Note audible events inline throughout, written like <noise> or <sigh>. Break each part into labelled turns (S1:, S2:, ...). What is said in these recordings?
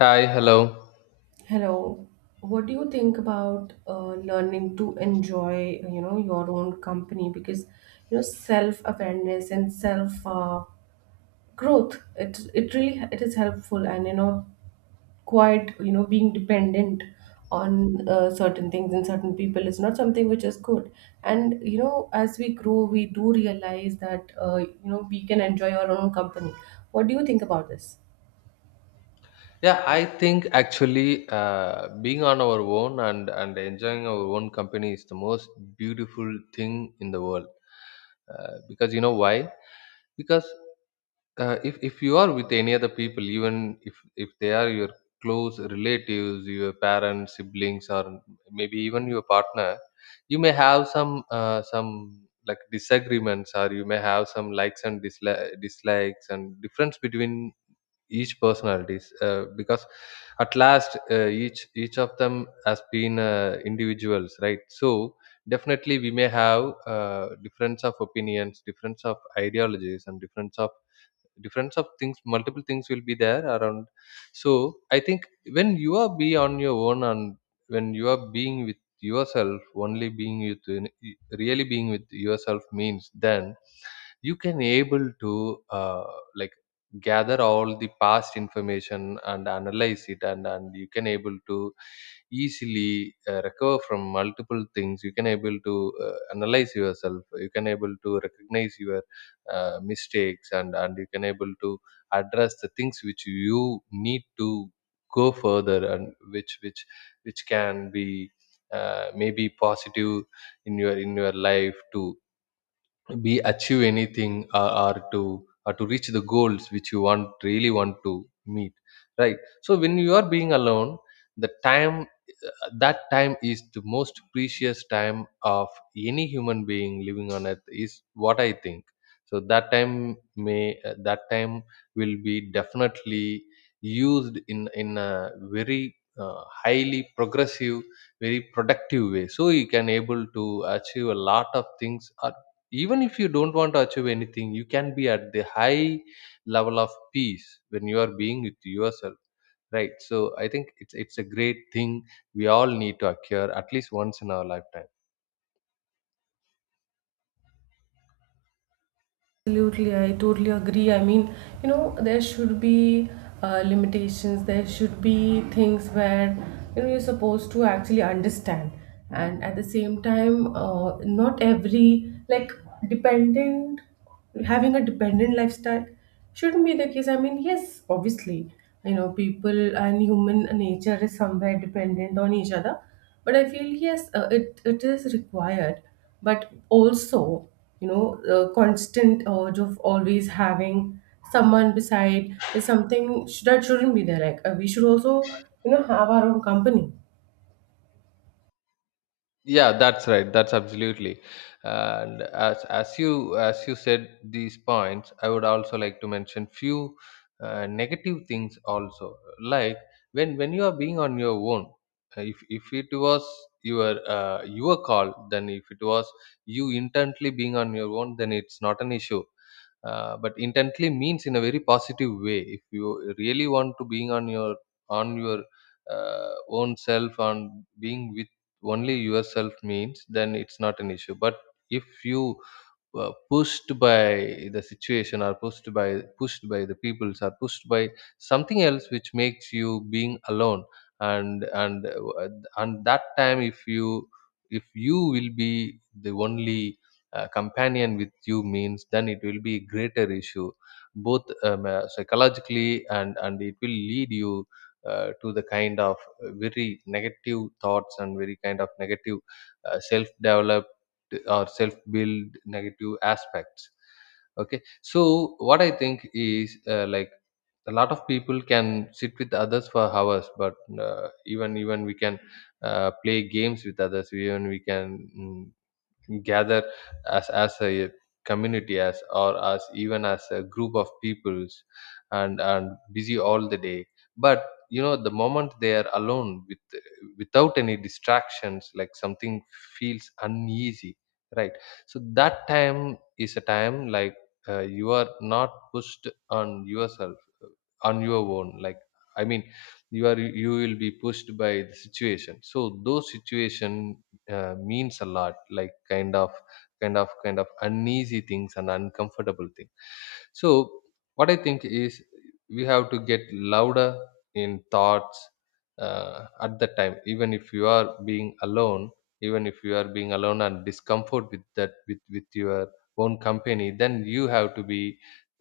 S1: Hi, hello.
S2: Hello. What do you think about learning to enjoy, you know, your own company? Because, you know, self awareness and self growth, it really it is helpful, and, you know, quite, you know, being dependent on certain things and certain people is not something which is good. And you know, as we grow, we do realize that you know we can enjoy our own company. What do you think about this?
S1: Yeah, I think actually being on our own and enjoying our own company is the most beautiful thing in the world. Because you know why? Because if you are with any other people, even if they are your close relatives, your parents, siblings, or maybe even your partner, you may have some like disagreements, or you may have some likes and dislikes and difference between each personalities because at last each of them has been individuals, right? So definitely we may have difference of opinions, difference of ideologies, and difference of things, multiple things will be there around. So I think when you are be on your own, and when you are being with yourself only, being with, really being with yourself means, then you can able to uh, like gather all the past information and analyze it, and you can able to easily recover from multiple things, you can able to analyze yourself, you can able to recognize your mistakes, and you can able to address the things which you need to go further, and which can be maybe positive in your life too, be achieve anything, or to reach the goals which you want, really want to meet, right? So when you are being alone, the time, that time is the most precious time of any human being living on earth is what I think. So that time may, that time will be definitely used in a very highly progressive, very productive way, so you can able to achieve a lot of things, or even if you don't want to achieve anything, you can be at the high level of peace when you are being with yourself, right? So I think it's a great thing we all need to occur at least once in our lifetime.
S2: Absolutely, I totally agree. I mean, you know, there should be limitations, there should be things where, you know, you're supposed to actually understand. And at the same time, not every, like, dependent, having a dependent lifestyle shouldn't be the case. I mean, yes, obviously, you know, people and human nature is somewhere dependent on each other, but I feel yes, it is required, but also, you know, the constant urge of always having someone beside is something that shouldn't be there. Like we should also, you know, have our own company.
S1: Yeah, that's right, that's absolutely. And as you said these points, I would also like to mention few negative things also. Like when you are being on your own, if it was your call, then if it was you intently being on your own, then it's not an issue. But intently means in a very positive way, if you really want to being on your own self, on being with only yourself means, then it's not an issue. But if you pushed by the situation, or pushed by the peoples, or pushed by something else which makes you being alone, and and that time if you, if you will be the only companion with you means, then it will be a greater issue, both psychologically, and it will lead you to the kind of very negative thoughts and very kind of negative self develop or self build negative aspects. Okay, so what I think is, like, a lot of people can sit with others for hours, but even we can play games with others, even we can gather as a community, as, or as even as a group of peoples, and busy all the day. But you know, the moment they are alone, with without any distractions, like something feels uneasy, right? So that time is a time like, you are not pushed on yourself, on your own, like, I mean, you are, you will be pushed by the situation. So those situation means a lot, like kind of, kind of uneasy things and uncomfortable thing. So what I think is, we have to get louder in thoughts, uh, at that time, even if you are being alone. Even if you are being alone and discomfort with that, with your own company, then you have to be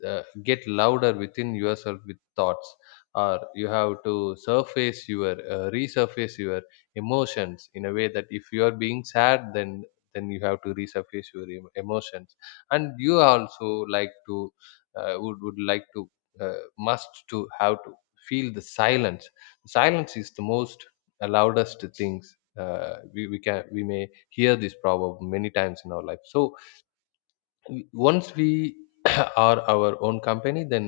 S1: get louder within yourself with thoughts. Or you have to surface your resurface your emotions in a way that if you are being sad, then you have to resurface your emotions. And you also like to would like to uh, must to have to feel the silence. Silence is the most loudest things, we can, we may hear this proverb many times in our life. So once we <clears throat> are our own company, then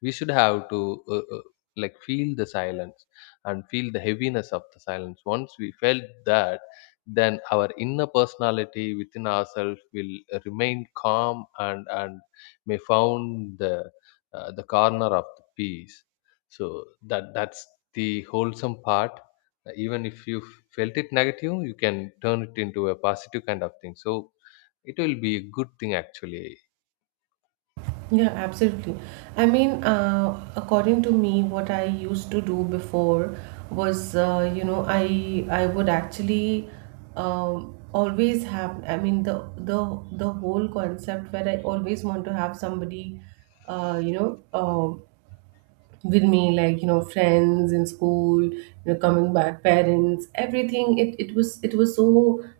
S1: we should have to uh, uh, like feel the silence and feel the heaviness of the silence. Once we felt that, then our inner personality within ourselves will remain calm, and may found the corner of the peace. So that that's the wholesome part. Even if you felt it negative, you can turn it into a positive kind of thing, so it will be a good thing actually.
S2: Yeah, absolutely. I mean, according to me, what I used to do before was, you know, I would actually always have. I mean, the the whole concept where I always want to have somebody, you know, um, with me, like, you know, friends in school, you know, coming back, parents, everything. It was so,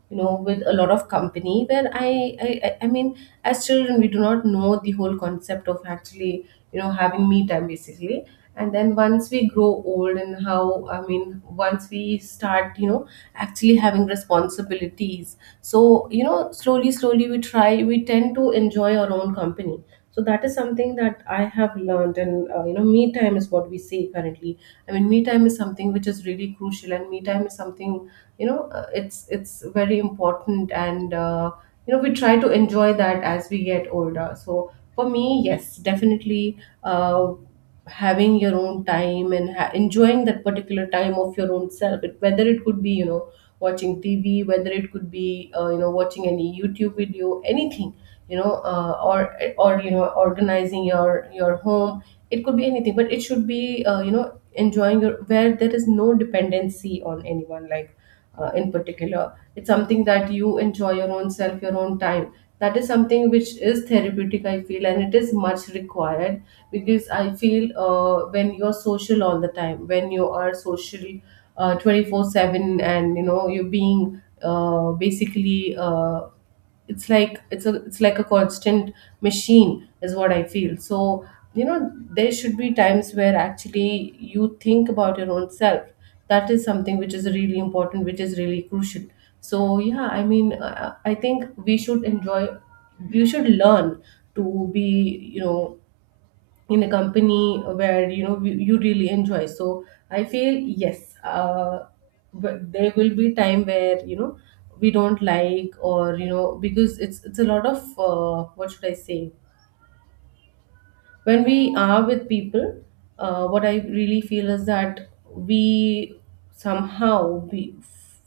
S2: you know, with a lot of company where I mean, as children we do not know the whole concept of actually, you know, having me time basically. And then once we grow old, and how, I mean, once we start, you know, actually having responsibilities, so you know, slowly slowly we try we tend to enjoy our own company. So that is something that I have learned, and you know, me time is what we say currently. I mean, me time is something which is really crucial, and me time is something, you know, it's very important. And you know, we try to enjoy that as we get older. So for me, yes, definitely, uh, having your own time and enjoying that particular time of your own self, it, whether it could be, you know, watching TV, whether it could be you know, watching any YouTube video, anything, you know, or, you know, organizing your home. It could be anything, but it should be you know, enjoying your, where there is no dependency on anyone, like in particular. It's something that you enjoy your own self, your own time. That is something which is therapeutic, I feel, and it is much required, because I feel when you're social all the time, when you are social 24/7, and you know you're being, basically, it's like, it's a, it's like a constant machine is what I feel. So you know, there should be times where actually you think about your own self. That is something which is really important, which is really crucial. So yeah, I mean, I think we should enjoy, you should learn to be, you know, in a company where you know you really enjoy. So I feel yes, but there will be time where, you know, we don't like, or you know, because it's a lot of what should I say, when we are with people, what I really feel is that we somehow, we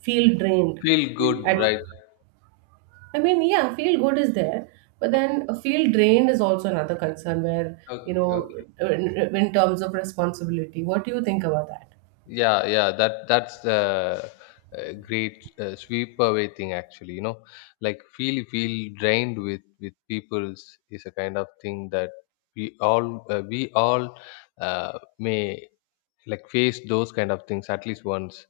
S2: feel drained
S1: Feel good,
S2: at.
S1: right?
S2: I mean, yeah, feel good is there, but then feel drained is also another concern where, you
S1: Okay,
S2: know,
S1: okay.
S2: in terms of responsibility. What do you think about that?
S1: Yeah, yeah. That that's the great sweep away thing actually. You know, like feel, feel drained with people's is a kind of thing that we all may like face those kind of things at least once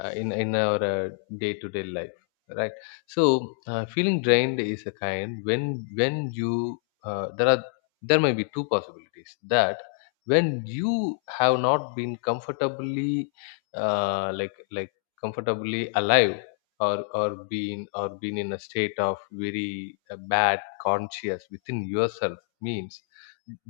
S1: in our day-to-day life, right? So feeling drained is a kind when you there are, there may be two possibilities. That when you have not been comfortably like comfortably alive, or been, or been in a state of very bad conscious within yourself means,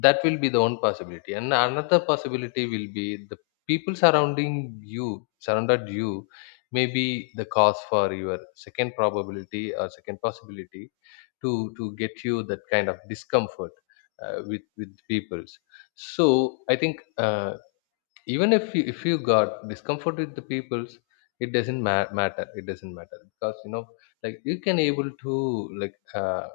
S1: that will be the one possibility. And another possibility will be the people surrounding you, surrounded you, may be the cause for your second probability, or second possibility, to get you that kind of discomfort with peoples. So I think even if you got discomfort with the peoples, it doesn't matter, it doesn't matter, because you know, like you can able to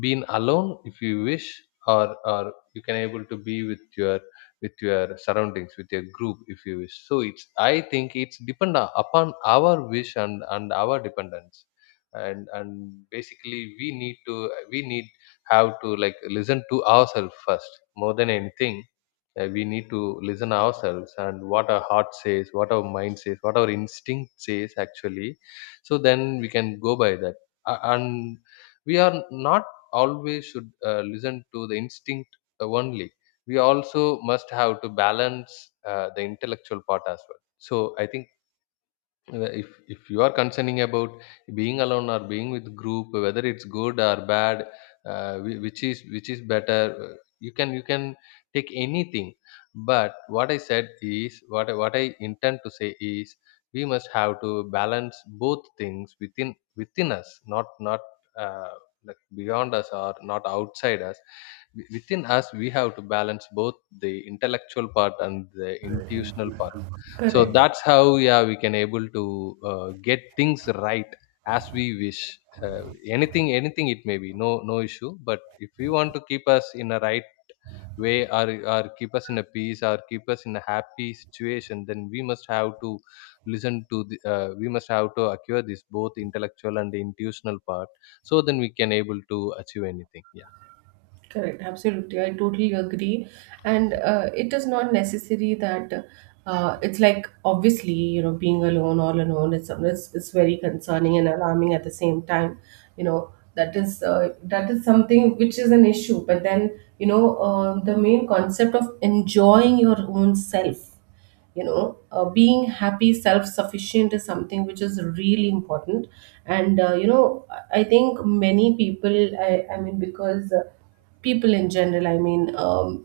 S1: being alone if you wish, or you can able to be with your surroundings, with your group if you wish. So it's, I think it's depend upon our wish, and our dependence, and basically we need to, we need have to like listen to ourselves first, more than anything. We need to listen ourselves, and what our heart says, what our mind says, what our instinct says, actually. So then we can go by that. And we are not always should listen to the instinct only. We also must have to balance the intellectual part as well. So I think if you are concerning about being alone or being with group, whether it's good or bad, which is better, you can, you can take anything. But what I said is, what what I intend to say is, we must have to balance both things within within us, not uh, like beyond us, or not outside us. Within us we have to balance both the intellectual part and the intuitional part, so
S2: Correct,
S1: that's how, yeah, we can able to get things right as we wish. Anything, anything it may be, no, no issue. But if we want to keep us in a right way, or keep us in a peace, or keep us in a happy situation, then we must have to listen to the, we must have to acquire this both intellectual and the intuitional part, so then we can able to achieve anything, yeah.
S2: correct, absolutely. I totally agree. And it is not necessary that it's like, obviously, you know, being alone, all alone, it's very concerning and alarming at the same time. You know, that is, that is something which is an issue. But then, you know, the main concept of enjoying your own self, you know, being happy, self-sufficient, is something which is really important. And you know, I think many people, I mean, because people in general, I mean,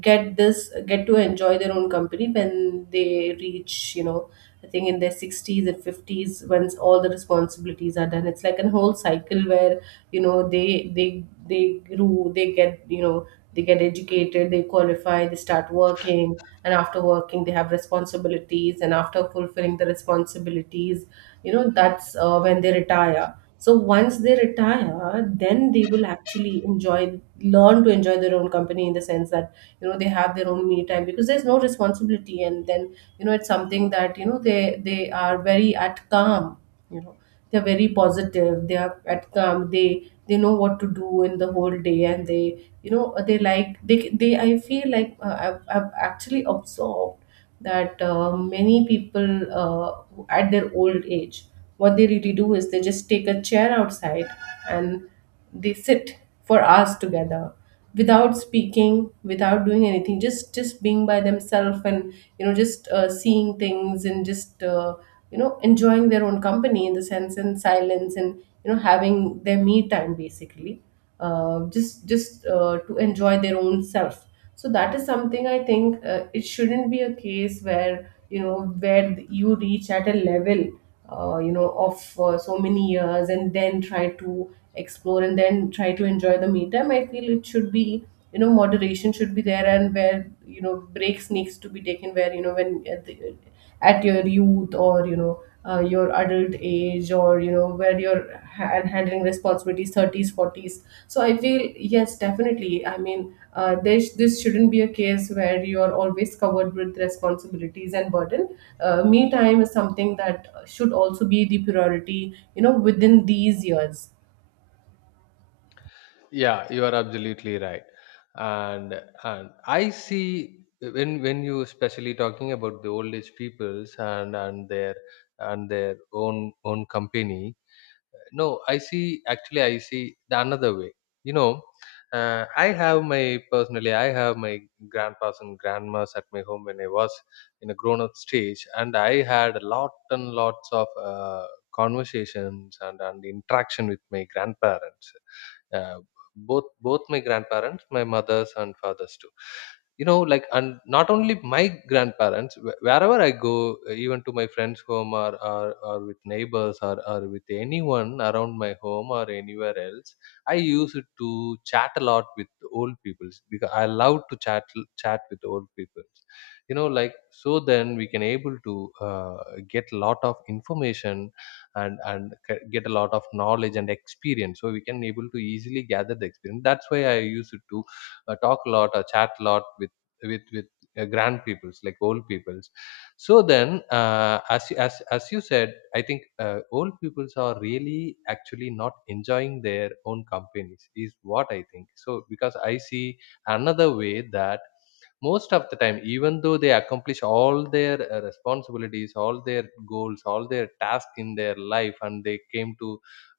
S2: get this, get to enjoy their own company when they reach, you know, I think in their 60s and 50s, once all the responsibilities are done. It's like a whole cycle where, you know, they they grew, they get, you know, they get educated, they qualify, they start working, and after working they have responsibilities, and after fulfilling the responsibilities, you know, that's when they retire. So once they retire, then they will actually enjoy, learn to enjoy their own company, in the sense that, you know, they have their own me time, because there's no responsibility. And then, you know, it's something that, you know, they are very at calm, you know, they're very positive, they are at calm, they know what to do in the whole day. And they, you know, they like, they I feel like, I've actually observed that many people at their old age, what they really do is they just take a chair outside, and they sit for hours together, without speaking, without doing anything, just being by themselves. And you know, just seeing things, and just you know, enjoying their own company in the sense, and silence, and you know, having their me time basically, just to enjoy their own self. So that is something I think, it shouldn't be a case where, you know, where you reach at a level you know, of so many years, and then try to explore, and then try to enjoy the me time. I feel it should be, you know, moderation should be there. And where, you know, breaks needs to be taken, where you know, when the, at your youth, or you know, your adult age, or you know, where you're handling responsibilities, 30s, 40s. So I feel yes, definitely, I mean, this shouldn't be a case where you are always covered with responsibilities and burden. Me time is something that should also be the priority, you know, within these years.
S1: Yeah, you are absolutely right. and and I see, when you especially talking about the old age peoples, and their and their own own company, no, I see actually, I see the another way. You know, I have my, personally I have my grandpas and grandmas at my home when I was in a grown up stage, and I had a lot and lots of conversations, and interaction with my grandparents, uh, both my grandparents, my mother's and father's too. You know, like, and not only my grandparents, wherever I go, even to my friends' home, or with neighbors, or with anyone around my home or anywhere else, I used to chat a lot with old people, because I love to chat, chat with old people. You know, like, so then we can able to get a lot of information, and get a lot of knowledge and experience. So we can able to easily gather the experience. That's why I used to talk a lot or chat a lot with with grand peoples like old peoples. So then, as you said, I think old peoples are really actually not enjoying their own companies is what I think. So because I see another way that most of the time, even though they accomplish all their responsibilities, all their goals, all their tasks in their life, and they came to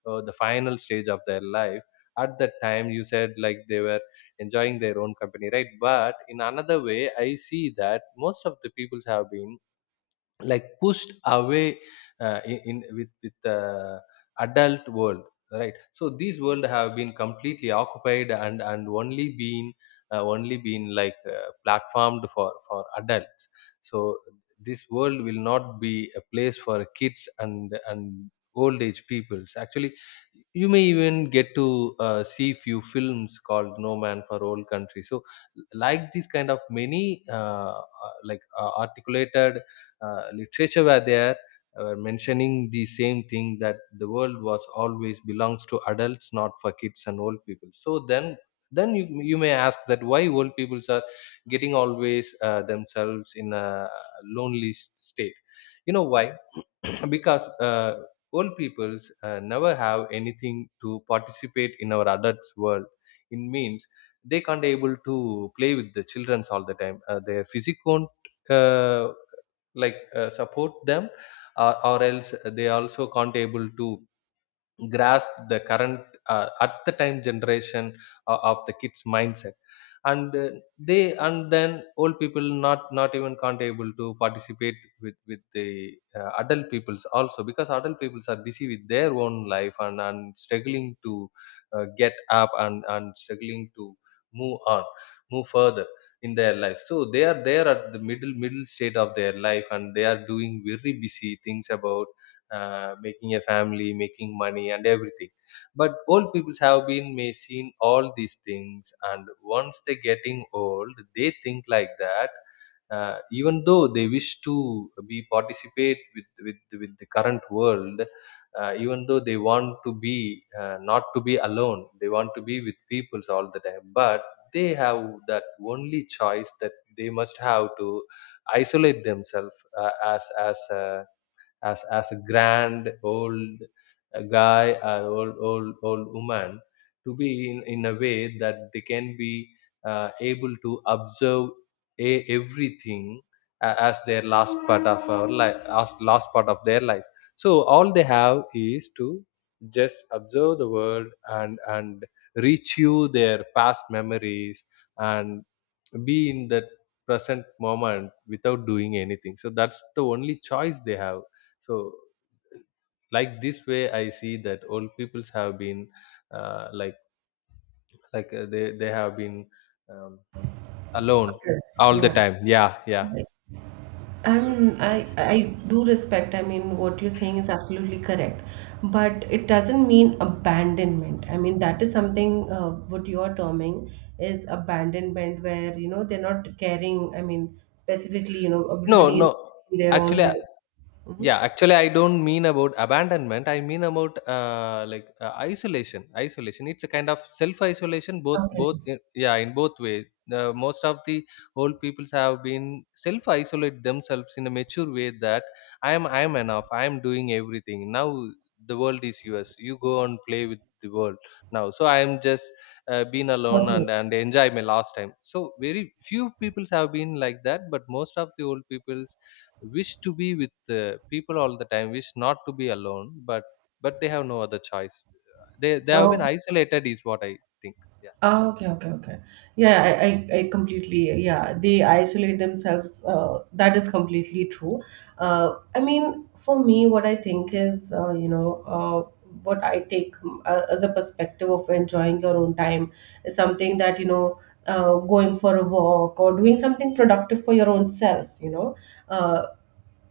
S1: the final stage of their life, at that time you said like they were enjoying their own company, right? But in another way, I see that most of the peoples have been like pushed away in with the adult world, right? So these world have been completely occupied and only been only been like platformed for adults. So this world will not be a place for kids and old age peoples, actually. You may even get to see few films called No Man for Old Country. So like these kind of many like articulated literature were there mentioning the same thing, that the world was always belongs to adults, not for kids and old people. So then you may ask that why old peoples are getting always themselves in a state. You know why? <clears throat> Because old peoples never have anything to participate in our adults world. It means they can't able to play with the childrens all the time. Their physique won't uh, like support them. Or else they also can't able to grasp the current at the time generation of the kids mindset. And they, and then old people not even can't able to participate with the adult peoples also, because adult peoples are busy with their own life and struggling to get up and struggling to move on, move further in their life. So they are there at the middle state of their life, and they are doing very busy things about making a family, making money, and everything. But old people have been may seen all these things, and once they getting old, they think like that. Even though they wish to be participate with with the current world, even though they want to be not to be alone, they want to be with peoples all the time. But they have that only choice, that they must have to isolate themselves uh, as as a as a grand old guy or old woman, to be in a way that they can be able to observe everything as their last part of our life, as last part of their life. So all they have is to just observe the world, and reach you their past memories, and be in that present moment without doing anything. So that's the only choice they have. So, like this way, I see that old peoples have been uh, like like they have been um, alone
S2: Okay.
S1: all the
S2: Yeah.
S1: time. Yeah, yeah.
S2: I do respect. I mean, what you're saying is absolutely correct, but it doesn't mean abandonment. I mean, that is something, what you're terming is abandonment, where you know they're not caring. I mean, specifically, you know,
S1: No,
S2: everybody is
S1: no,
S2: in their own
S1: actually.
S2: life. Mhm.
S1: Yeah, actually, I don't mean about abandonment. I mean about like isolation. Isolation. It's a kind of self-isolation.
S2: Okay.
S1: Yeah, in both ways. Most of the old peoples have been self-isolate themselves in a mature way, that I am enough. I am doing everything now. The world is yours. You go and play with the world now. So I am just being alone
S2: Okay.
S1: and enjoy my last time. So very few peoples have been like that, but most of the old people wish to be with people all the time, wish not to be alone, but they have no other choice. They have been
S2: Oh,
S1: isolated, is what I think. Yeah,
S2: oh, okay, okay, okay. Yeah, I completely, yeah, they isolate themselves. That is completely true. I mean, for me, what I think is, you know, what I take, as a perspective of enjoying your own time is something that, you know, going for a walk, or doing something productive for your own self, you know. Uh,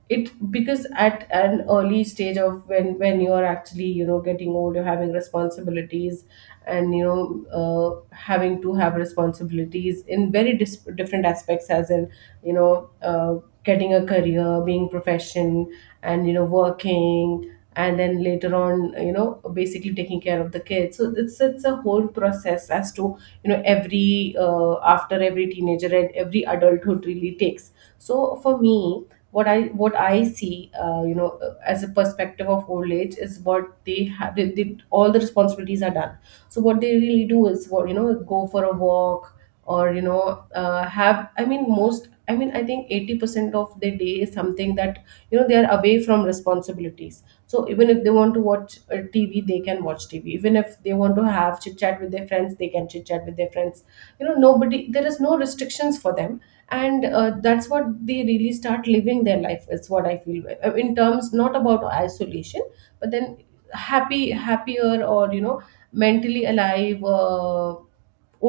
S2: it, because at an early stage of when you are actually, you know, getting old, you're having responsibilities, and you know, having to have responsibilities in very different aspects, as in, you know, getting a career, being profession, and you know, working, and then later on, you know, basically taking care of the kids. So it's a whole process as to, you know, every after every teenager and every adulthood really takes. So for me, what I, what I see, you know, as a perspective of old age, is what they have. They, all the responsibilities are done. So what they really do is what, you know, go for a walk, or you know, have. I mean, most. I mean, I think 80% of the day is something that, you know, they are away from responsibilities. So even if they want to watch TV, they can watch TV. Even if they want to have chit chat with their friends, they can chit chat with their friends. Nobody, there is no restrictions for them, and that's what they really start living their life is what I feel, in terms, not about isolation, but then happy, happier or you know mentally alive,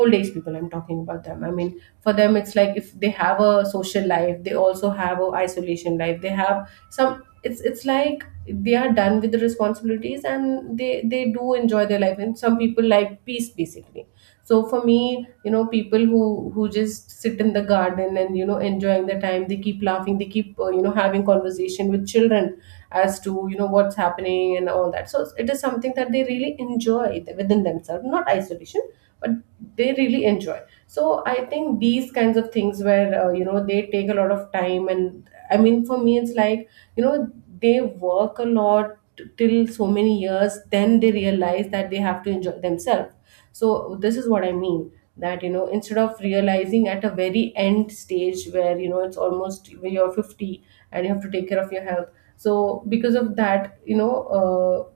S2: old age people. I'm talking about them. I mean, for them it's like if they have a social life, they also have a isolation life. They have some. It's like they are done with the responsibilities, and they do enjoy their life. And some people like peace basically. So for me, you know, people who just sit in the garden and, you know, enjoying the time, they keep laughing, they keep you know, having conversation with children as to, you know, what's happening and all that. So it is something that they really enjoy within themselves, not isolation, but they really enjoy. So I think these kinds of things where, you know, they take a lot of time. And I mean, for me it's like, you know, they work a lot till so many years, then they realize that they have to enjoy themselves. So this is what I mean, that, you know, instead of realizing at a very end stage where, you know, it's almost when you're 50 and you have to take care of your health. So because of that, you know, uh,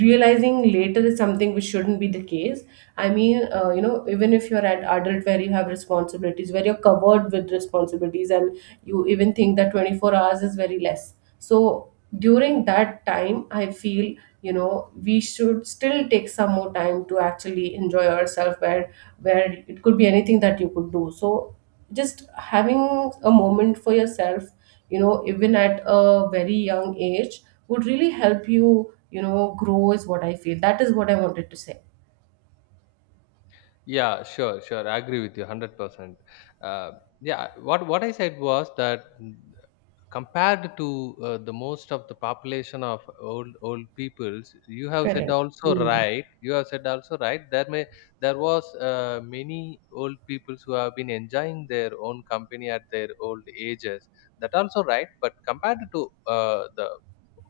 S2: realizing later is something which shouldn't be the case. I mean, you know, even if you're an adult where you have responsibilities, where you're covered with responsibilities, and you even think that 24 hours is very less. So during that time, I feel, you know, we should still take some more time to actually enjoy ourselves, where it could be anything that you could do. So just having a moment for yourself, you know, even at a very young age, would really help you, you know, grow is what I feel. That is what I wanted to say.
S1: yeah, sure, sure, I agree with you 100%. uh, yeah, what I said was that, compared to the most of the population of old peoples, you have said
S2: Correcto.
S1: also,
S2: Hum.
S1: right? You have said also, right? There was many old peoples who have been enjoying their own company at their old ages, that also, right? But compared to the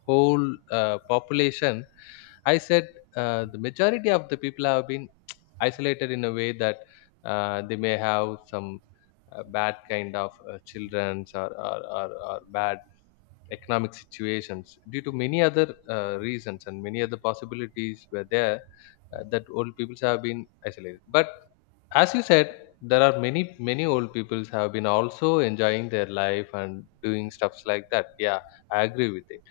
S1: whole population, I said the majority of the people have been <tsk> isolated in a way that they may have some bad kind of childrens, or bad economic situations due to many other reasons, and many other possibilities were there that old peoples have been isolated. But as you said, there are many old peoples have been also enjoying their life and doing stuffs like that. Yeah, I agree with it.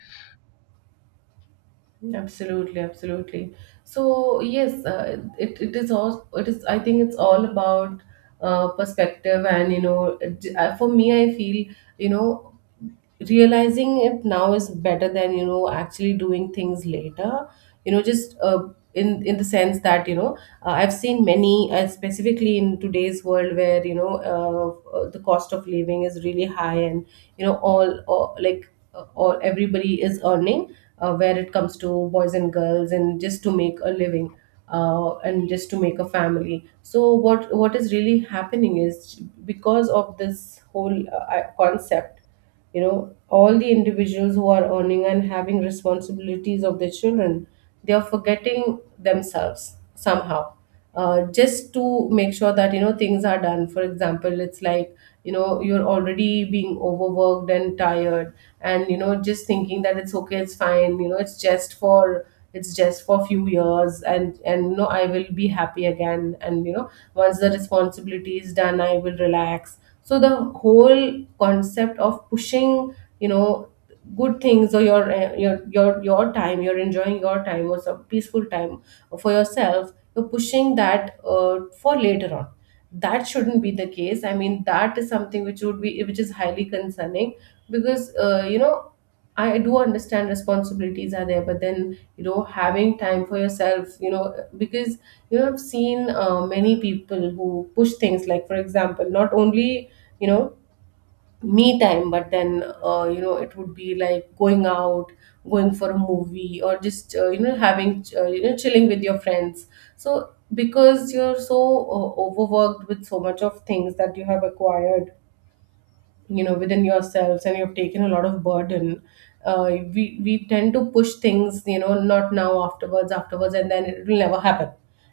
S2: Absolutely, absolutely. So yes, it, it is all it is. I think it's all about perspective. And, you know, for me, I feel, you know, realizing it now is better than, you know, actually doing things later. You know, just in the sense that, you know, I've seen many, specifically in today's world where, you know, the cost of living is really high. And, you know, all like all everybody is earning, where it comes to boys and girls, and just to make a living and just to make a family. So what is really happening is because of this whole concept, you know, all the individuals who are earning and having responsibilities of their children, they are forgetting themselves somehow, just to make sure that, you know, things are done. For example, it's like, you know, you're already being overworked and tired, and, you know, just thinking that it's okay, it's fine, you know, it's just for a few years. And, you know, I will be happy again. And, you know, once the responsibility is done, I will relax. So the whole concept of pushing, you know, good things or your, your time, you're enjoying your time or some peaceful time for yourself, you're pushing that for later on. That shouldn't be the case. I mean, that is something which would be which is highly concerning. Because, you know, I do understand responsibilities are there, but then, you know, having time for yourself, you know, because, you know, I've seen many people who push things, like for example, not only, you know, me time, but then, you know, it would be like going out, going for a movie, or just, you know, having, you know, chilling with your friends. So because you're so overworked with so much of things that you have acquired, you know, within yourselves, and you've taken a lot of burden, uh, we tend to push things, you know, not now, afterwards, afterwards, and then it will never happen.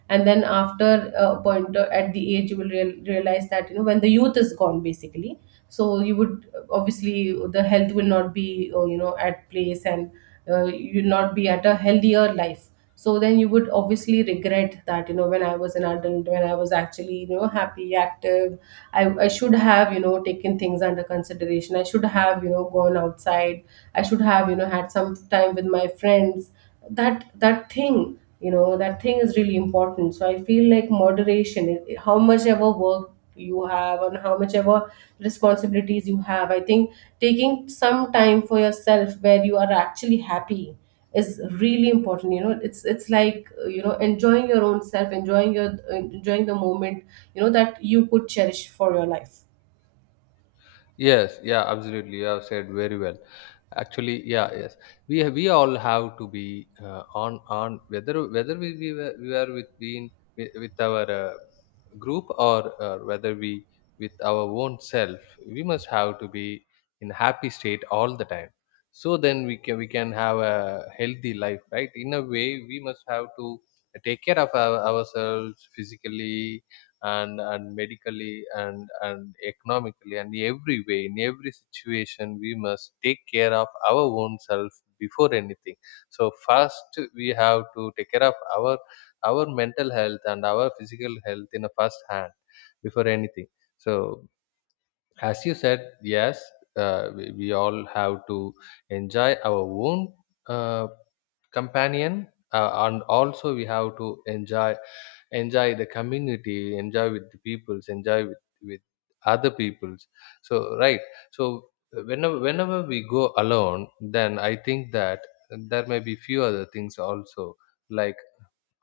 S2: And then after a point, at the age you will realize that, you know, when the youth is gone basically. So you would obviously, the health will not be, you know, at place. And, you'll not be at a healthier life. So then you would obviously regret that, you know, when I was an adult, when I was actually, you know, happy, active, I should have, you know, taken things under consideration. I should have, you know, gone outside. I should have, you know, had some time with my friends. That, that thing, that thing is really important. So I feel like moderation, how much ever work you have and how much ever responsibilities you have, I think taking some time for yourself where you are actually happy is really important. You know, it's like, you know, enjoying your own self, enjoying the moment, you know, that you could cherish for your life.
S1: Yes, yeah, absolutely. You have said very well. Actually, yeah, yes. We have, we all have to be on whether, whether we are with being with our group, or whether we with our own self. We must have to be in happy state all the time. So then we can have a healthy life, right? In a way, we must have to take care of our, ourselves physically, and medically and economically and every way, in every situation we must take care of our own self before anything. So first we have to take care of our mental health and our physical health in a first hand before anything. So as you said, yes, we all have to enjoy our own uh, companion, and also we have to enjoy, enjoy the community, enjoy with the peoples, enjoy with other peoples. So, right. So whenever, whenever we go alone, then I think that there may be few other things also, like,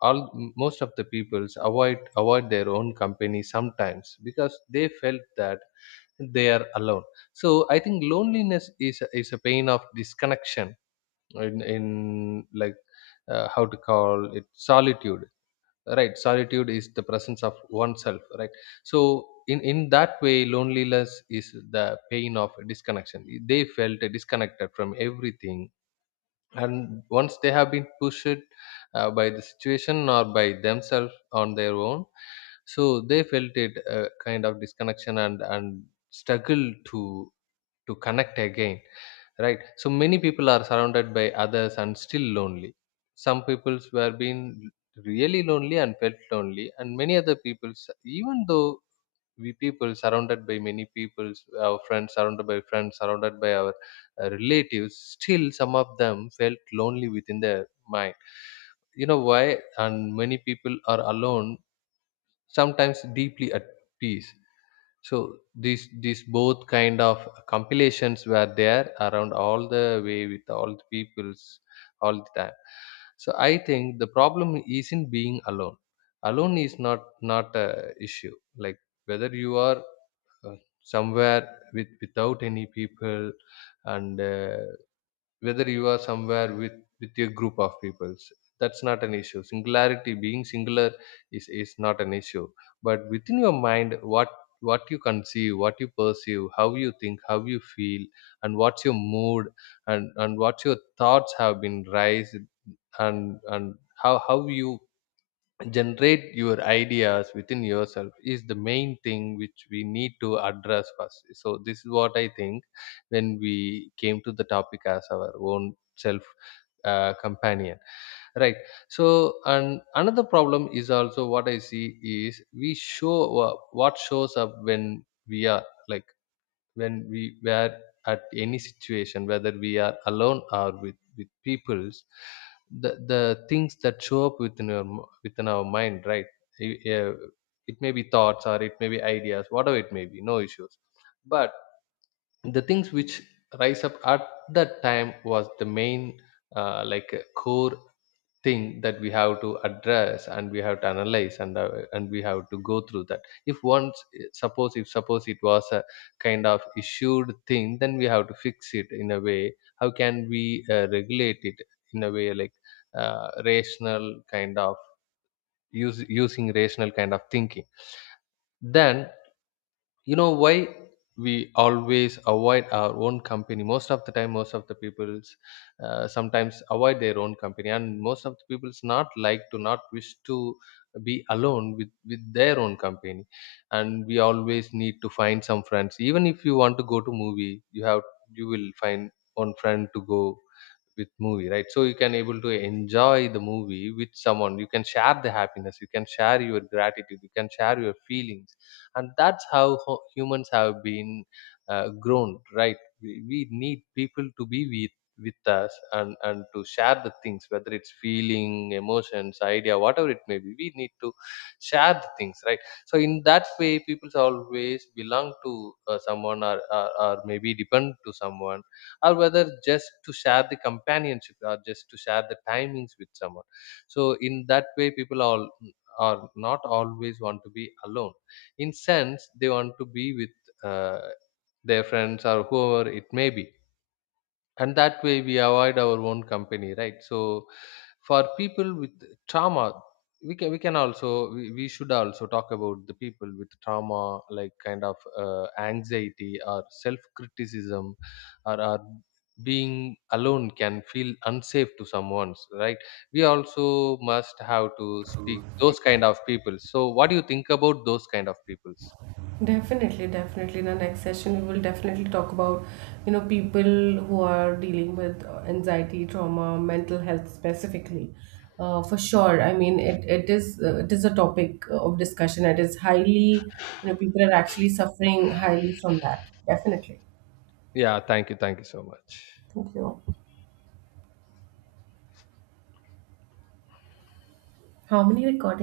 S1: all, most of the peoples avoid their own company sometimes because they felt that they are alone. So I think loneliness is a pain of disconnection in, like, how to call it, solitude. Right, solitude is the presence of oneself, right? So in that way, loneliness is the pain of disconnection. They felt disconnected from everything, and once they have been pushed by the situation or by themselves on their own, so they felt it kind of disconnection and struggle to connect again, right? So many people are surrounded by others and still lonely. Some people were being really lonely and felt lonely, and many other people, even though we people surrounded by many people, our friends surrounded by friends, surrounded by our relatives, still some of them felt lonely within their mind. You know why? And many people are alone sometimes deeply at peace. So these both kind of compilations were there around all the way with all the peoples all the time. So I think the problem isn't being alone. Alone is not a issue. Like, whether you are uh, somewhere with without any people, and whether you are somewhere with your group of people, that's not an issue. Singularity, being singular, is not an issue. But within your mind, what you conceive, what you perceive, how you think, how you feel, and what's your mood, and what your thoughts have been raised, and how you generate your ideas within yourself is the main thing which we need to address first. So this is what I think when we came to the topic as our own self companion, right? So, and another problem is also what I see is we show what shows up when we are, like, when we were at any situation, whether we are alone or with peoples, the things that show up within within our mind, right? I- uh, it may be thoughts or it may be ideas, whatever it may be, no issues. But the things which rise up at that time was the main like core thing that we have to address, and we have to analyze, and we have to go through that. If once, suppose, if suppose it was a kind of issued thing, then we have to fix it in a way, how can we regulate it, in a way like rational kind of using rational kind of thinking. Then, you know why we always avoid our own company most of the time? Most of the people's sometimes avoid their own company, and most of the people's not like to, not wish to be alone with their own company, and we always need to find some friends. Even if you want to go to movie, you have, you will find one friend to go with movie, right? So you can able to enjoy the movie with someone. You can share the happiness, you can share your gratitude, you can share your feelings. And that's how humans have been grown, right? We need people to be with us, and to share the things, whether it's feeling, emotions, idea, whatever it may be, we need to share the things, right? So in that way, people always belong to someone, or maybe depend to someone, or whether just to share the companionship, or just to share the timings with someone. So in that way, people all are not always want to be alone. In sense, they want to be with uh, their friends or whoever it may be, and that way we avoid our own company, right? So for people with trauma, we can also we should also talk about the people with trauma, like kind of anxiety or self criticism, or being alone can feel unsafe to someone's, right? We also must have to speak those kind of people. So what do you think about those kind of peoples?
S2: Definitely, definitely. In the next session, we will definitely talk about, you know, people who are dealing with anxiety, trauma, mental health specifically. For sure. I mean, it is a topic of discussion. It is highly, you know, people are actually suffering highly from that. Definitely.
S1: Yeah, thank you, thank you so much.
S2: Thank you. How many recordings?